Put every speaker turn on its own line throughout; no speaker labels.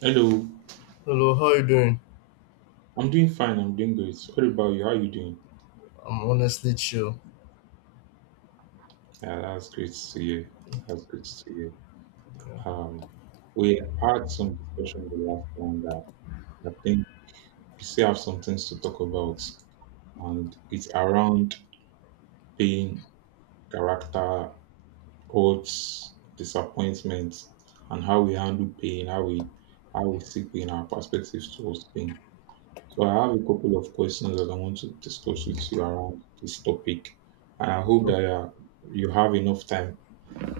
Hello,
Hello, how you doing?
I'm doing fine. I'm doing great. What about you? How are you doing?
I'm honestly chill.
Yeah, that's great to hear. That's great to hear.
Yeah.
Um, we had some discussion the last time that I think we still have some things to talk about, and it's around pain, character, hurts, disappointments, and how we handle pain, how we see pain, our perspectives towards pain. So I have a couple of questions that I want to discuss with you around this topic, and I hope
Oh,
that you have enough time,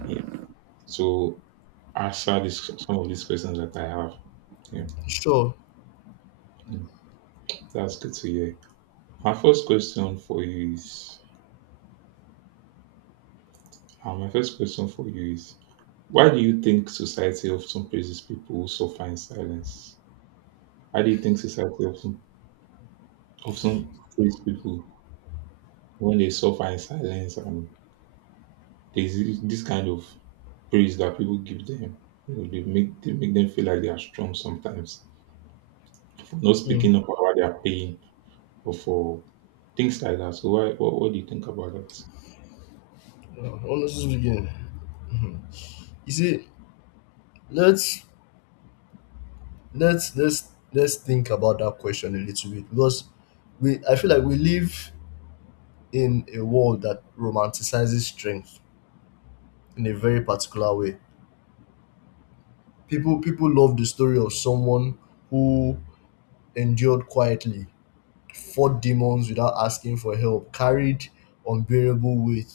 yeah, to answer this, some of these questions that I have. Yeah,
sure.
Mm, that's good to hear. My first question for you is, uh, my first question for you is, why do you think society often praises people who suffer in silence? Why do you think society often praises people when they suffer in silence, and there's this kind of praise that people give them. You know, they make them feel like they are strong sometimes for not
Mm.
speaking up about their pain or for things like that. So what do you think about that?
Yeah, Honestly speaking, mhm, you see, let's let's let's let's think about that question a little bit because we I feel like we live in a world that romanticizes strength in a very particular way. People love the story of someone who endured quietly four demons without asking for help, carried unbearable weight,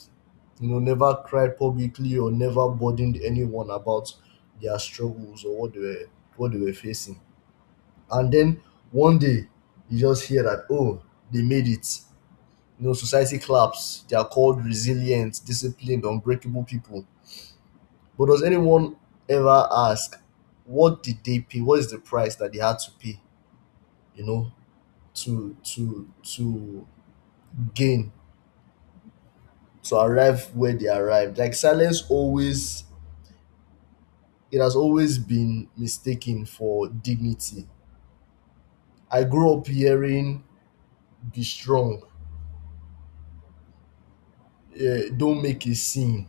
never cried publicly or never burdened anyone about their struggles or what they were facing. And then one day you just hear that they made it. You know, society claps. They are called resilient, disciplined, unbreakable people. But does anyone ever ask what did they pay? What is the price that they had to pay? You know, to to to gain to arrive where they arrived. Like silence always, it has always been mistaken for dignity. I grew up hearing, be strong, don't make a scene.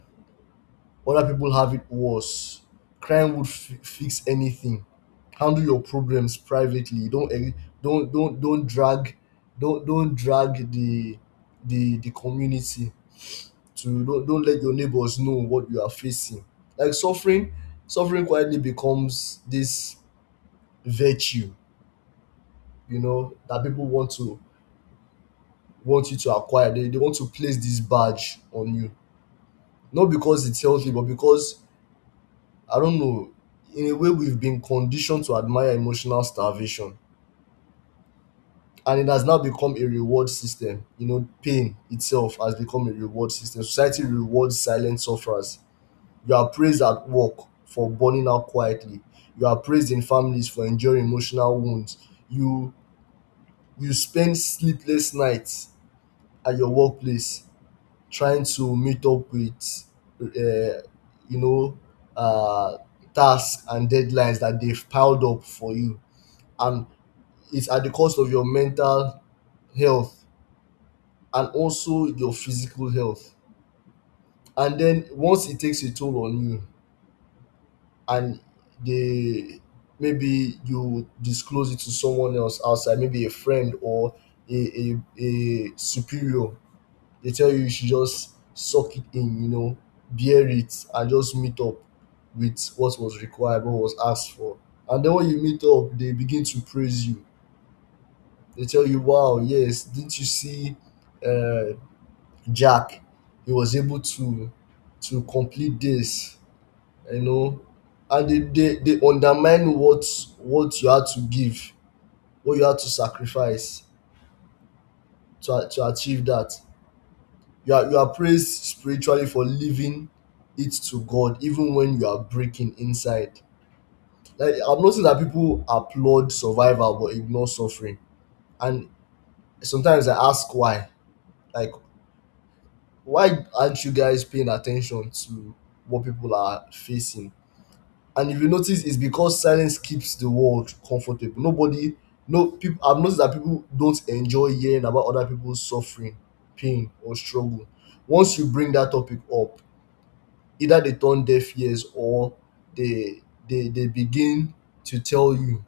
Other people have it worse. Crime would fix anything. Handle your problems privately. Don't eh, don't don't don't drag don't drag the the community to. Don't don't, let your neighbors know what you are facing. Like suffering quietly becomes this virtue, you know, that people want to want you to acquire. They want to place this badge on you not because it's healthy but because I don't know, in a way we've been conditioned to admire emotional starvation, and it has now become a reward system. You know, pain itself has become a reward system. Society rewards silent sufferers. You are praised at work for burning out quietly. You are praised in families for enduring emotional wounds. you you spend sleepless nights at your workplace trying to meet up with uh, you know, uh, tasks and deadlines that they've piled up for you, and it's at the cost of your mental health and also your physical health. And then once it takes a toll on you and they maybe you disclose it to someone else outside, maybe a friend or a superior, they tell you you should just suck it in, you know, bear it, and just meet up with what was required, what was asked for. And then when you meet up, they begin to praise you. They tell you, wow, yes, didn't you see, uh, Jack? He was able to complete this, you know. And they undermine what you had to give, what you had to sacrifice to achieve that. You are praised spiritually for leaving it to God even when you are breaking inside. Like I am noticing that people applaud survival but ignore suffering. And sometimes I ask why. Like why aren't you guys paying attention to what people are facing? And if you notice, it's because silence keeps the world comfortable. Nobody no People, I've noticed that people don't enjoy hearing about other people's suffering, pain or struggle. Once you bring that topic up, either they turn deaf ears or they they begin to tell you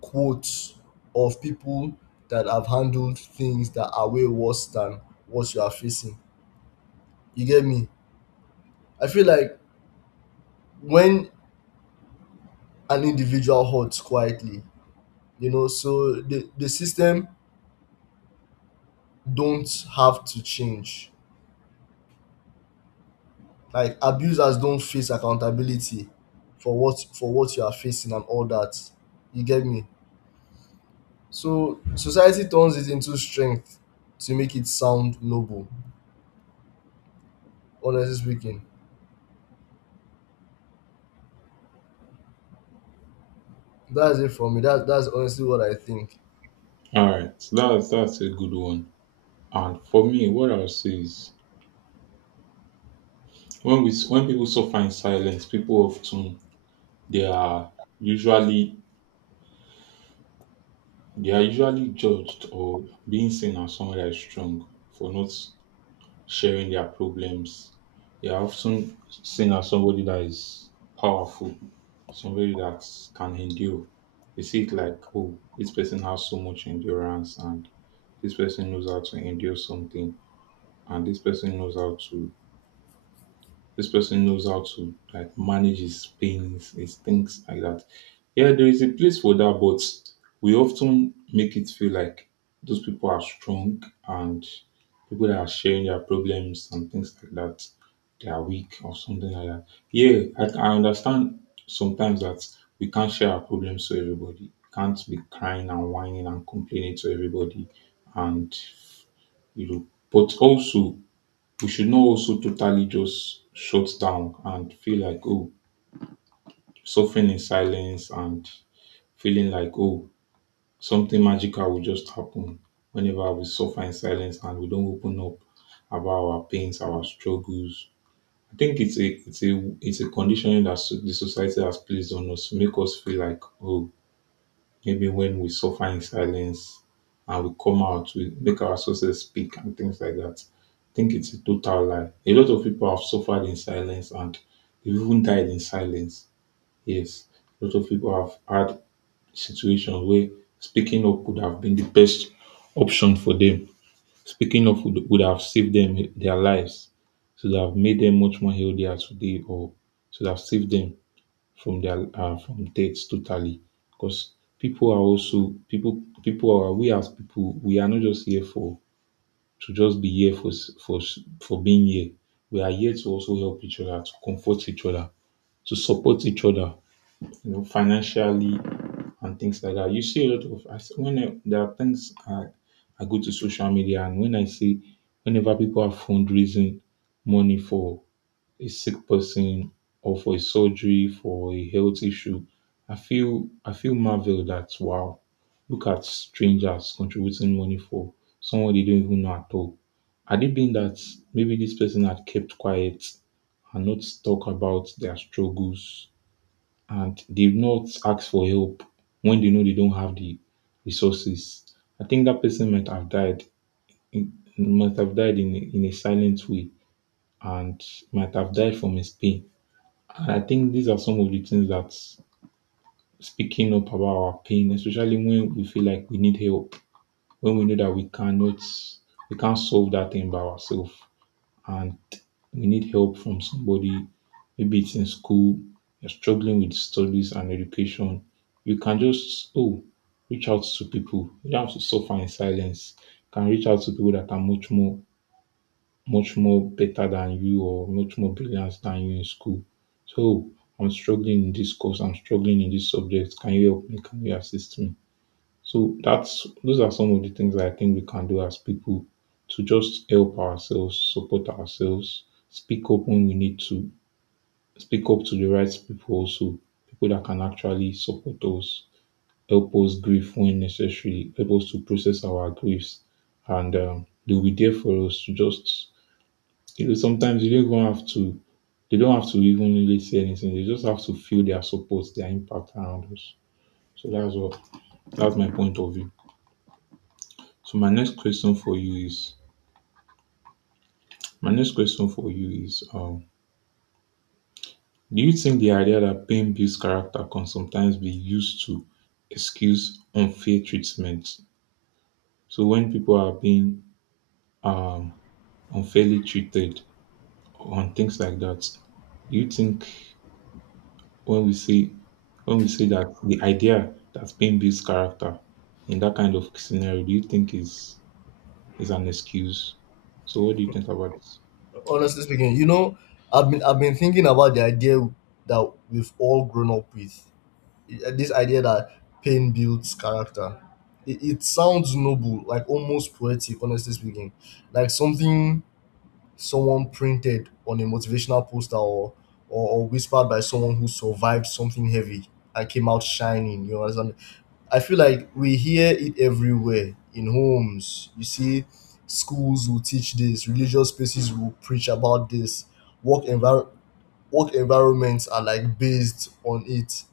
quotes of people that have handled things that are way worse than what you are facing. You get me? I feel like when an individual hurts quietly, you know, so the system don't have to change. Like abusers don't face accountability for what you are facing and all that. You get me? So society turns it into strength to make it sound noble. Honestly speaking, that's it for me. That's honestly what I think.
All right, so that's a good one. And for me, what I'll say is when we when people suffer in silence, people often they are usually they are usually judged or being seen as someone that is strong for not sharing their problems. They are often seen as somebody that is powerful, somebody that can endure. They see it like, oh, this person has so much endurance, and this person knows how to endure something, and this person knows how to like manage his pains, his things like that. Yeah, there is a place for that, but we often make it feel like those people are strong and people that are sharing their problems and things like that, they are weak or something like that. Yeah, I understand sometimes that we can't share our problems to everybody. Can't be crying and whining and complaining to everybody. And, you know, but also we should not also totally just shut down and feel like, oh, suffering in silence and feeling like, oh, something magical will just happen whenever we suffer in silence and we don't open up about our pains, our struggles. I think it's a conditioning that the society has placed on us to make us feel like, oh, maybe when we suffer in silence and we come out, we make our sources speak and things like that. I think it's a total lie. A lot of people have suffered in silence and they've even died in silence. Yes, a lot of people have had situations where speaking up could have been the best option for them. Speaking up would have saved them their lives, should have made them much more healthier today, or should have saved them from their from death totally because people are also people people are we as people we are not just here for to just be here for being here, we are here to also help each other, to comfort each other, to support each other, you know, financially and things like that. You see a lot of when there are things I go to social media, and when I see whenever people are fundraising money for a sick person or for a surgery for a health issue, I feel marvel that wow, look at strangers contributing money for someone they don't even know at all. Had it been that maybe this person had kept quiet and not talk about their struggles and they've not asked for help when they know they don't have the resources, I think that person might have died in in a silent way and might have died from his pain. And I think these are some of the things that speaking up about our pain, especially when we feel like we need help, when we know that we can't solve that thing by ourselves and we need help from somebody, maybe it's in school, you're struggling with studies and education, you can just reach out to people. You don't have to suffer in silence. You can reach out to people that are much more better than you or much more brilliant than you in school. So I'm struggling in this course, I'm struggling in this subject. Can you help me? Can you assist me? So that's those are some of the things that I think we can do as people to just help ourselves, support ourselves, speak up when we need to, speak up to the right people also, people that can actually support us, help us grieve when necessary, help us to process our griefs, and they'll be there for us to just, you know, sometimes you don't even have to, they don't have to even really say anything. They just have to feel their support, their impact around us. So that's my point of view. So my next question for you is, my next question for you is, um, do you think the idea that pain builds character can sometimes be used to excuse unfair treatment? So when people are being um, unfairly treated on things like that, do you think when we say when we say that the idea that pain builds character in that kind of scenario, do you think is an excuse? So what do you think about this?
Honestly speaking, you know, I've been thinking about the idea that we've all grown up with. This idea that pain builds character. It sounds noble, like almost poetic. Honestly speaking, like something someone printed on a motivational poster, or whispered by someone who survived something heavy and came out shining. You understand? I feel like we hear it everywhere in homes. You see, schools will teach this, religious spaces will preach about this, work envir- work environments are like based on it.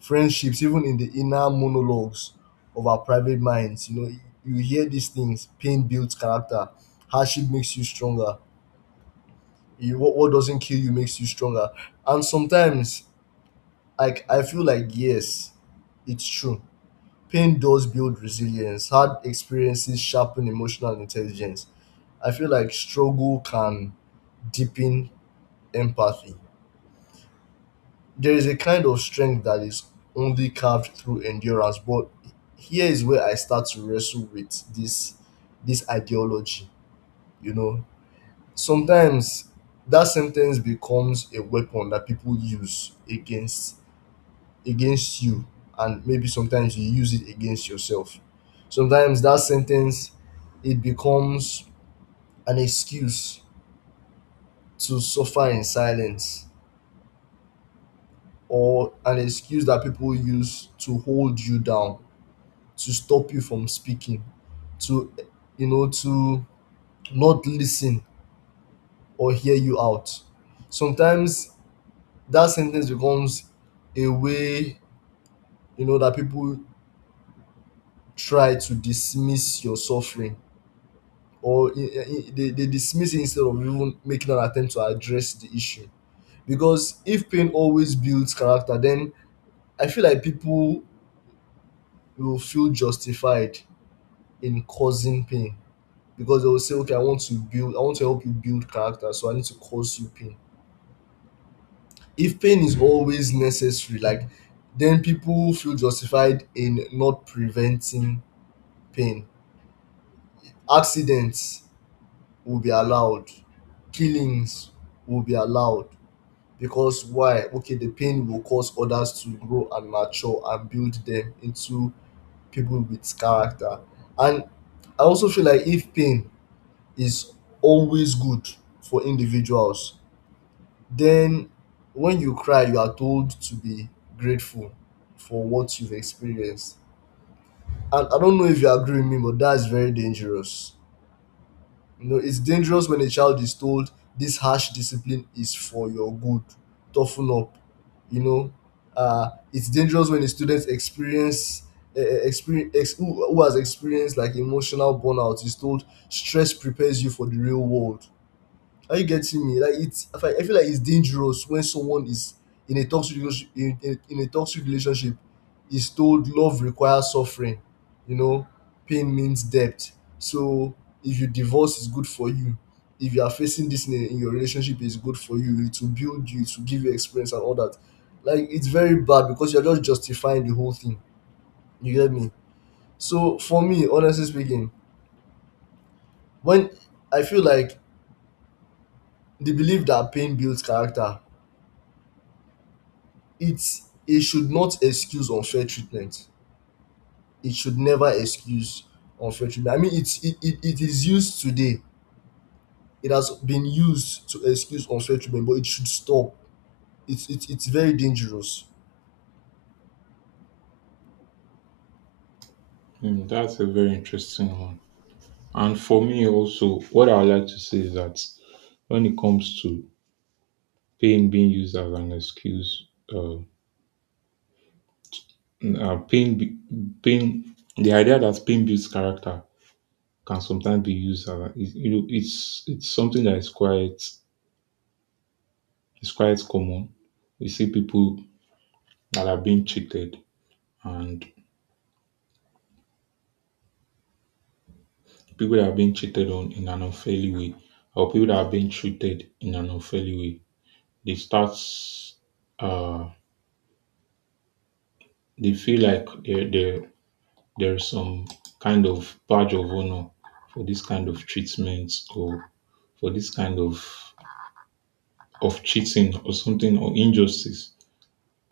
Friendships, even in the inner monologues of our private minds, you know, you hear these things. Pain builds character. Hardship makes you stronger. You what doesn't kill you makes you stronger. And sometimes, like, I feel like, yes, it's true, pain does build resilience, hard experiences sharpen emotional intelligence. I feel like struggle can deepen empathy. There is a kind of strength that is only carved through endurance. But here is where I start to wrestle with this this ideology. You know, sometimes that sentence becomes a weapon that people use against you, and maybe sometimes you use it against yourself. Sometimes that sentence, it becomes an excuse to suffer in silence, or an excuse that people use to hold you down, to stop you from speaking, to, you know, to not listen or hear you out. Sometimes that sentence becomes a way, you know, that people try to dismiss your suffering, or they dismiss it instead of even making an attempt to address the issue. Because if pain always builds character, then I feel like people will feel justified in causing pain, because they will say, okay, I want to build, I want to help you build character, so I need to cause you pain. If pain is always necessary, like, then people feel justified in not preventing pain. Accidents will be allowed, killings will be allowed. Because why? Okay, the pain will cause others to grow and mature and build them into people with character. And I also feel like if pain is always good for individuals, then when you cry, you are told to be grateful for what you've experienced. And I don't know if you agree with me, but that's very dangerous. You know, it's dangerous when a child is told this harsh discipline is for your good, toughen up. You know, it's dangerous when a student who has experienced like emotional burnout is told stress prepares you for the real world. Are you getting me? Like, it's, I feel like it's dangerous when someone is in a toxic relationship, in a toxic relationship, is told love requires suffering, you know, pain means debt. So if you divorce, is good for you. If you are facing this in your relationship, is good for you, it will build you, it will give you experience and all that. Like it's very bad because you're just justifying the whole thing. You get me? So for me, honestly speaking, when I feel like the belief that pain builds character, it should not excuse unfair treatment. It should never excuse unfair treatment. I mean, it is used today. It has been used to excuse unfair treatment, but it should stop. It's it's very dangerous.
Hmm, that's a very interesting one. And for me also, what I would like to say is that when it comes to pain being used as an excuse, uh, uh, pain, be- pain, the idea that pain builds character can sometimes be used you know, it's something that is quite it's quite common. We see people that are being cheated and people that are being cheated on in an unfairly way or people that are being treated in an unfairly way. They start, uh, they feel like there is some kind of badge of honor for this kind of treatment or for this kind of cheating or something or injustice.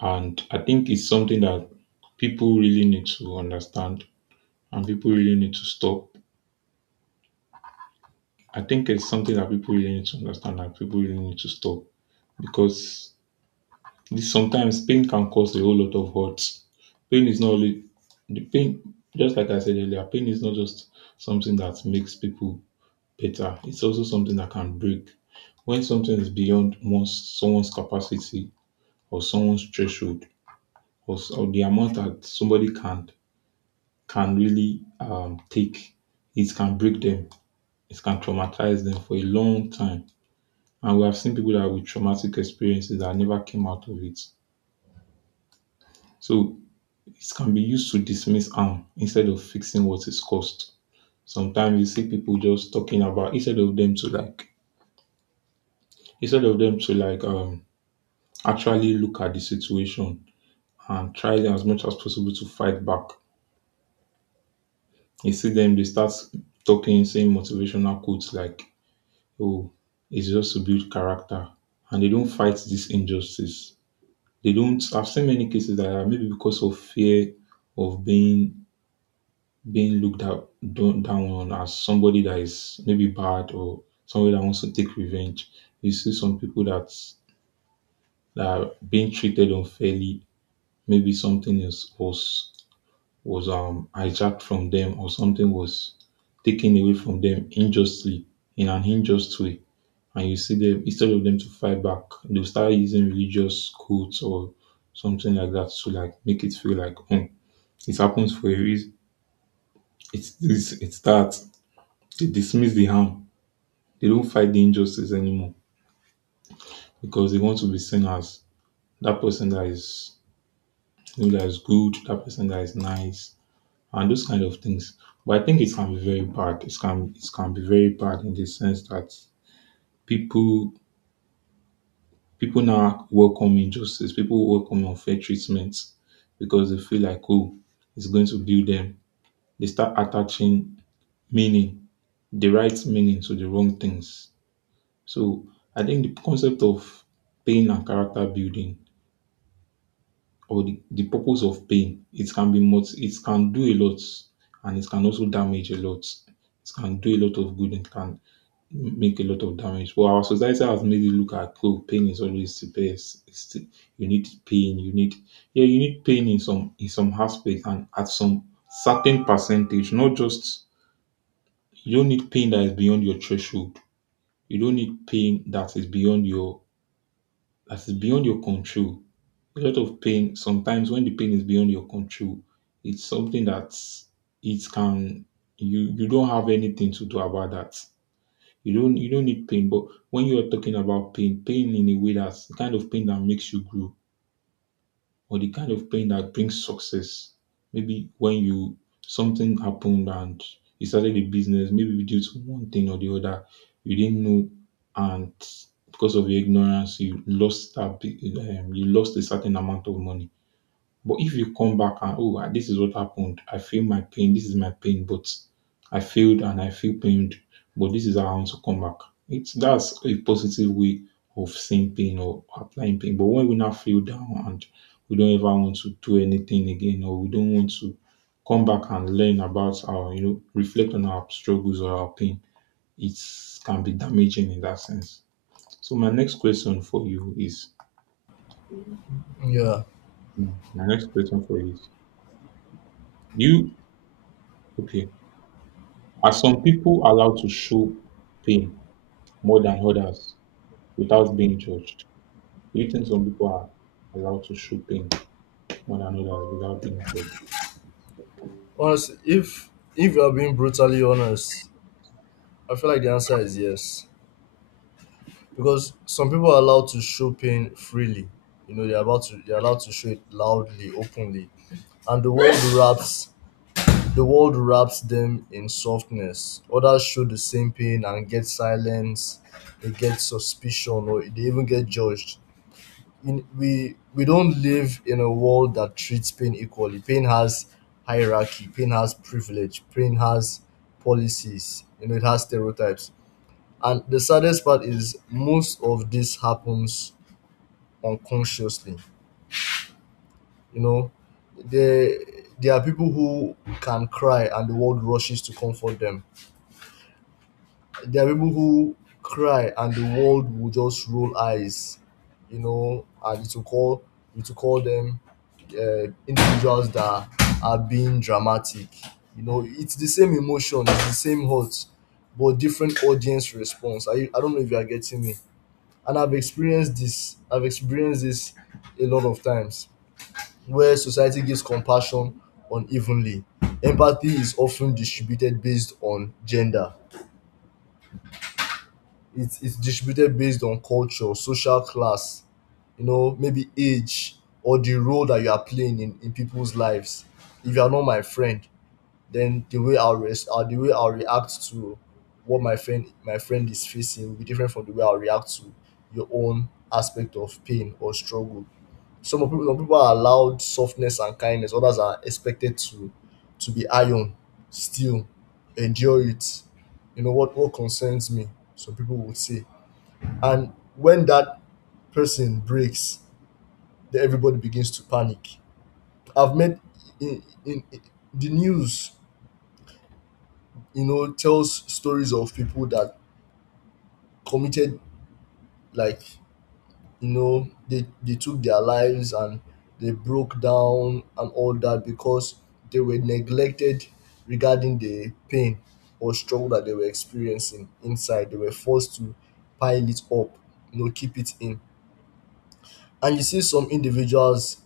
And I think it's something that people really need to understand and people really need to stop I think it's something that people really need to understand and people really need to stop because this, sometimes pain can cause a whole lot of hurt. Pain is not only the pain, just like I said earlier, pain is not just something that makes people better, it's also something that can break. When something is beyond someone's capacity or someone's threshold or the amount that somebody can really take, it can break them, it can traumatize them for a long time, and we have seen people that with traumatic experiences that never came out of it. So it can be used to dismiss harm instead of fixing what is caused. Sometimes you see people just talking about instead of them to like actually look at the situation and try as much as possible to fight back. You see them they start talking, saying motivational quotes like, oh, it's just to build character, and they don't fight this injustice. They don't I've seen many cases that are maybe because of fear of being looked out down down on as somebody that is maybe bad or somebody that wants to take revenge. You see some that are being treated unfairly. Maybe something is was hijacked from them or something was taken away from them unjustly in an unjust way. And you see them instead of them to fight back, they'll start using religious quotes or something like that to like make it feel like oh, it happens for a reason. It's this, it's that. They dismiss the harm. They don't fight the injustice anymore because they want to be seen as that person that is, you know, that is good, that person that is nice, and those kind of things. But I think it can be very bad. It can be very bad in the sense that people people now welcome injustice. People welcome unfair treatment because they feel like, oh, it's going to build them. They start attaching meaning, the right meaning to the wrong things. So I think the concept of pain and character building or the purpose of pain, it can be much, it can do a lot and it can also damage a lot. It can do a lot of good and can make a lot of damage. But our society has made it look at oh, pain is always the best. It's the, you need pain. You need, yeah, you need pain in some aspect and at some certain percentage. Not just you don't need pain that is beyond your threshold. You don't need pain that is beyond your control. A lot of pain sometimes when the pain is beyond your control, it's something that it can you don't have anything to do about that. You don't need pain, but when you are talking about pain, pain in a way, that's the kind of pain that makes you grow or the kind of pain that brings success. Maybe when you something happened and you started a business, maybe due to one thing or the other, you didn't know, and because of your ignorance, you lost that you lost a certain amount of money. But if you come back and oh, ah, this is what happened. I feel my pain. This is my pain, but I failed and I feel pained. But this is how I want to come back. It's that's a positive way of seeing pain or applying pain. But when we now feel down and we don't ever want to do anything again, or we don't want to come back and learn about our, you know, reflect on our struggles or our pain, it can be damaging in that sense. So my next question for you is,
Yeah.
my next question for you is, you okay? Are some people allowed to show pain more than others without being judged? Do you think some people are allowed to show pain more than others without being judged?
Honestly, if you are being brutally honest, I feel like the answer is yes. Because some people are allowed to show pain freely. You know, they're allowed to show it loudly, openly. And the world wraps the world wraps them in softness. Others show the same pain and get silenced, they get suspicion, or they even get judged. We don't live in a world that treats pain equally. Pain has hierarchy, pain has privilege, pain has policies, you know, it has stereotypes. And the saddest part is most of this happens unconsciously. You know, there, there are people who can cry and the world rushes to comfort them. There are people who cry and the world will just roll eyes, you know, and it will call them individuals that are being dramatic. You know, it's the same emotion, it's the same hurt, but different audience response. I don't know if you are getting me. And I've experienced this. I've experienced this a lot of times, where society gives compassion unevenly. Empathy is often distributed based on gender, it's distributed based on culture, social class, you know, maybe age, or the role that you are playing in people's lives. If you are not my friend, then the way I'll react to what my friend is facing will be different from the way I'll react to your own aspect of pain or struggle. Some people are allowed softness and kindness, others are expected to be iron, still endure it. You know what concerns me, some people would say, and when that person breaks, then everybody begins to panic. I've met in the news, you know, tells stories of people that committed, like, you know, they took their lives and they broke down and all that because they were neglected regarding the pain or struggle that they were experiencing inside. They were forced to pile it up, keep it in. And you see some individuals,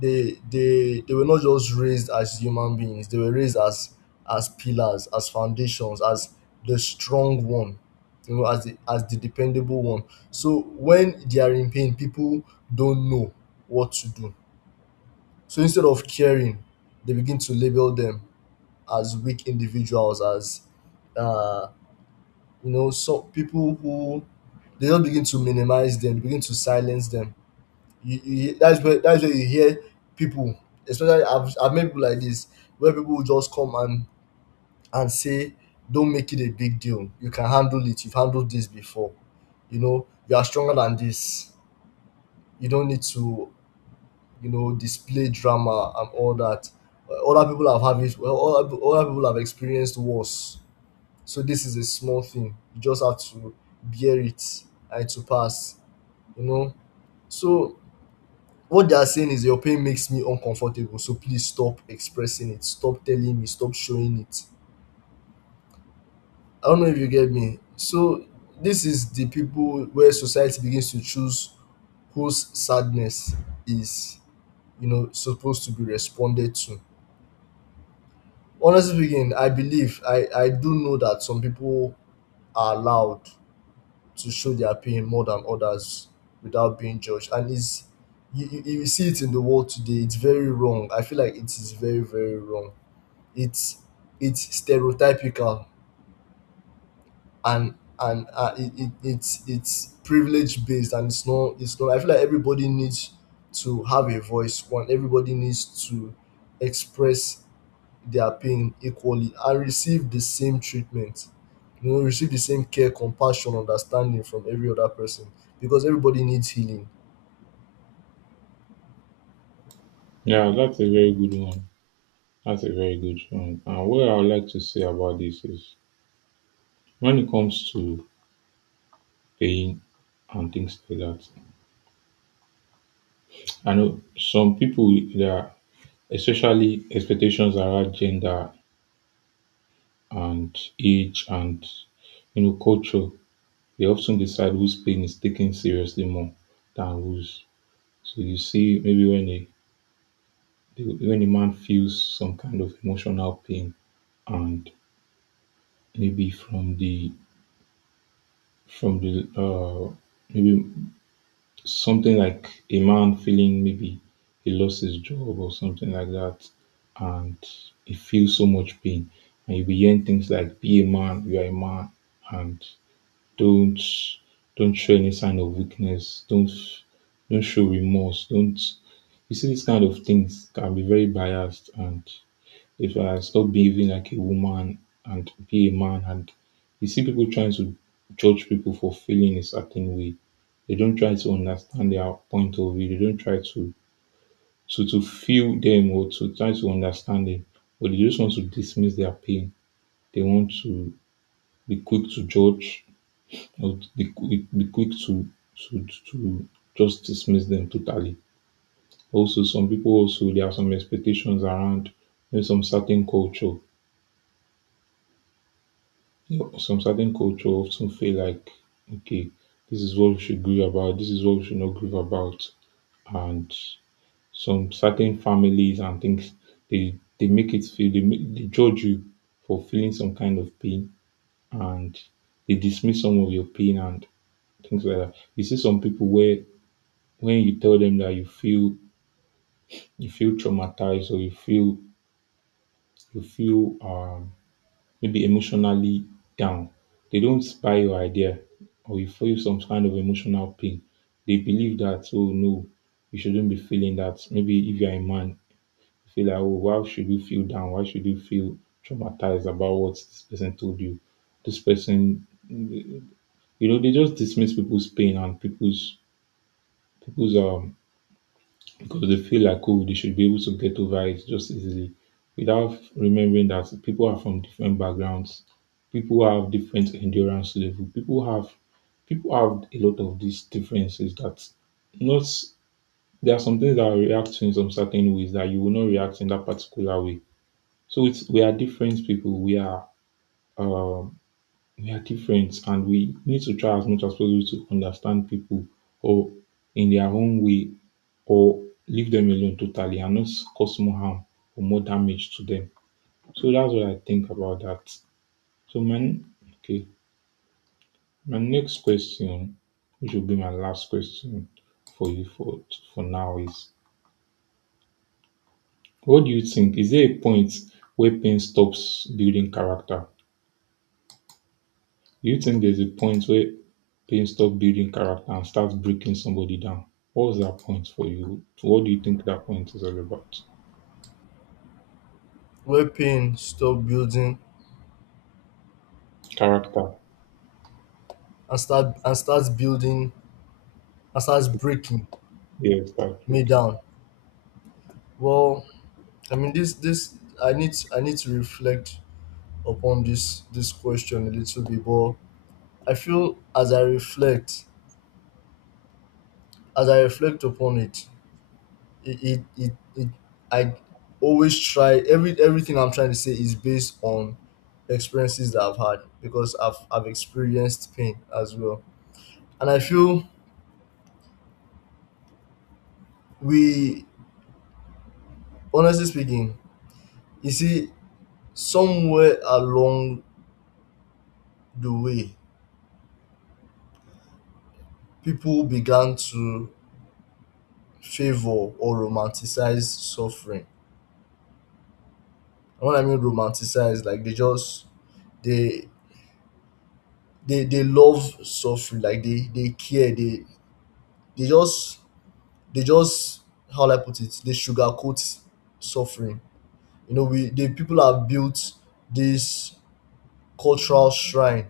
they were not just raised as human beings, they were raised as pillars, as foundations, as the strong one, as the dependable one. So when they are in pain, people don't know what to do, so instead of caring they begin to label them as weak individuals, as uh so people who they don't, begin to minimize them, begin to silence them. That's where you hear people, especially I've met people like this, where people will just come and say, "Don't make it a big deal. You can handle it. You've handled this before. You know you are stronger than this. You don't need to, display drama and all that. Other people have had it. Well, other people have experienced worse. So this is a small thing. You just have to bear it and to pass. You know." So what they are saying is, your pain makes me uncomfortable, so please stop expressing it, stop telling me, stop showing it. I don't know if you get me. So this is the people where society begins to choose whose sadness is, supposed to be responded to. Honestly speaking, I believe, I do know that some people are allowed to show their pain more than others without being judged. And is, you see it in the world today, it's very wrong. I feel like it is very, very wrong. it's it's stereotypical, and it's privilege based and it's not, it's not. I feel like everybody needs to have a voice. One, everybody needs to express their pain equally and receive the same treatment, you know, receive the same care, compassion, understanding from every other person, because everybody needs healing.
Yeah, that's a very good one. That's a very good one. And what I would like to say about this is when it comes to pain and things like that, I know some people there are especially expectations around gender and age and, you know, culture. They often decide whose pain is taken seriously more than whose. So you see, maybe when when a man feels some kind of emotional pain, and maybe from the uh, maybe something like a man feeling, maybe he lost his job or something like that, and he feels so much pain, and you begin things like, be a man, you are a man, and Don't don't show any sign of weakness. Don't show remorse. Don't, you see these kind of things can be very biased. And if I stop behaving like a woman and be a man, and you see people trying to judge people for feeling a certain way. They don't try to understand their point of view. They don't try to to feel them or to try to understand them. But they just want to dismiss their pain. They want to be quick to judge, not the quick, the quick to just dismiss them totally. Also, some people, also there are some expectations around, you know, some certain culture. You know, some certain culture often feel like, okay, this is what we should grieve about. This is what we should not grieve about. And some certain families and things, they make it feel, they judge you for feeling some kind of pain, and they dismiss some of your pain and things like that. You see some people where when you tell them that you feel traumatized, or you feel maybe emotionally down, they don't buy your idea. Or you feel some kind of emotional pain, they believe that, oh no, you shouldn't be feeling that. Maybe if you're a man, you feel like, oh, why should you feel down? Why should you feel traumatized about what this person told you? This person, you know, they just dismiss people's pain and people's people's because they feel like, oh, they should be able to get over it just easily without remembering that people are from different backgrounds, people have different endurance level, people have a lot of these differences that not there are some things that react in some certain ways that you will not react in that particular way. So it's, we are different people. Um, we are different, and we need to try as much as possible to understand people, or in their own way, or leave them alone totally and not cause more harm or more damage to them. So that's what I think about that. So okay, my next question, which will be my last question for you for now is, what do you think? Is there a point where pain stops building character? Do you think there's a point where pain stops building character and starts breaking somebody down? What was that point for you? What do you think that point is all about?
Where pain stop building,
Character.
and start, and starts building, and starts breaking
Yes, that's
me
breaking.
down. Well, I mean, this, I need, I need to reflect upon this question a little bit, but I feel, as I reflect, as I reflect upon it, it it, it, it, I always try, everything I'm trying to say is based on experiences that I've had, because I've experienced pain as well, and I feel we, honestly speaking, you see, somewhere along the way, people began to favor or romanticize suffering. And what I mean romanticize, like they just they they love suffering, like they care, they just they just, how will I put it, they sugarcoat suffering. You know, we the people have built this cultural shrine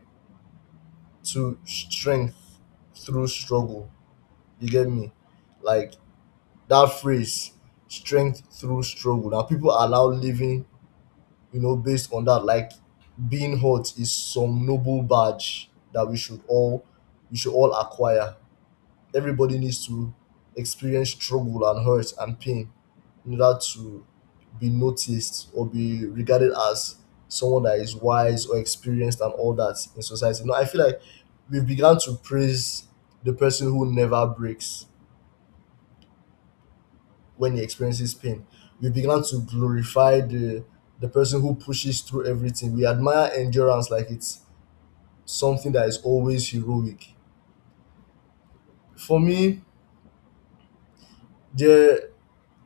to strength through struggle. You get me? Like that phrase, strength through struggle. Now people are now living, you know, based on that. Like being hot is some noble badge that we should all, we should all acquire. Everybody needs to experience struggle and hurt and pain in order to be noticed or be regarded as someone that is wise or experienced and all that in society. Now I feel like we began to praise the person who never breaks when he experiences pain. We began to glorify the person who pushes through everything. We admire endurance like it's something that is always heroic. For me, there,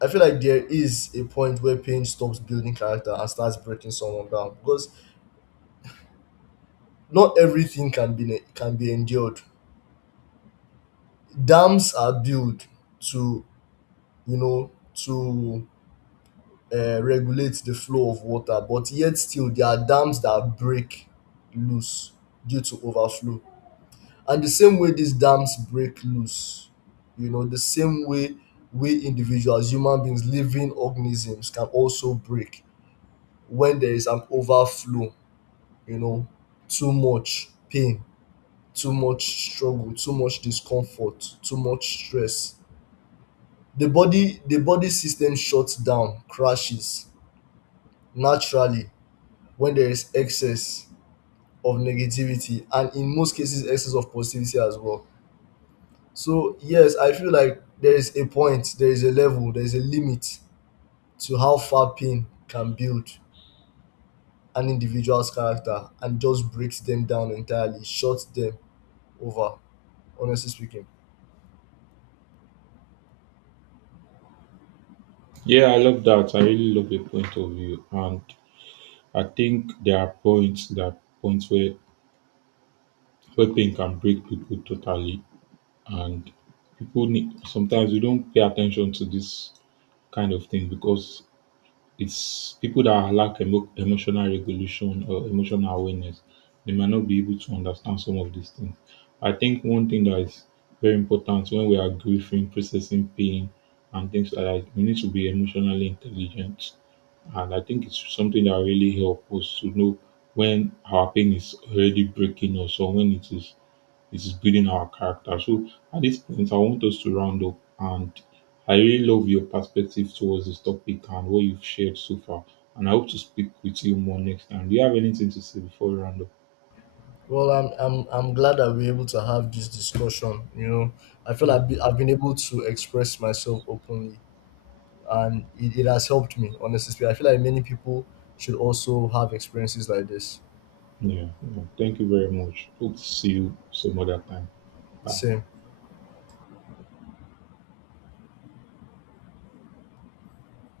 I feel like there is a point where pain stops building character and starts breaking someone down, because not everything can be endured. Dams are built to, you know to regulate the flow of water, but yet still there are dams that break loose due to overflow. And the same way these dams break loose, you know, the same way we individuals, human beings, living organisms can also break when there is an overflow, you know, too much pain, too much struggle, too much discomfort, too much stress. The body system shuts down, crashes naturally when there is excess of negativity, and in most cases excess of positivity as well. So yes, I feel like there is a point, there is a level, there is a limit to how far pain can build an individual's character and just breaks them down entirely, shuts them over. Honestly speaking.
Yeah, I love that. I really love your point of view, and I think there are points that points where pain can break people totally, and people need, sometimes we don't pay attention to this kind of thing because it's people that lack emotional regulation or emotional awareness. They might not be able to understand some of these things. I think one thing that is very important when we are grieving, processing pain, and things like that, we need to be emotionally intelligent. And I think it's something that really helps us to know when our pain is already breaking us or when it is building our character. So at this point, I want us to round up, and I really love your perspective towards this topic and what you've shared so far. And I hope to speak with you more next time. Do you have anything to say before we round up?
Well, I'm glad that we're able to have this discussion. You know, I feel like
Mm.
I've been able to express myself openly, and it has helped me. Honestly speaking, I feel like many people should also have experiences like this.
Yeah, yeah. Thank you very much. Hope to see you some other time. Bye.
Same.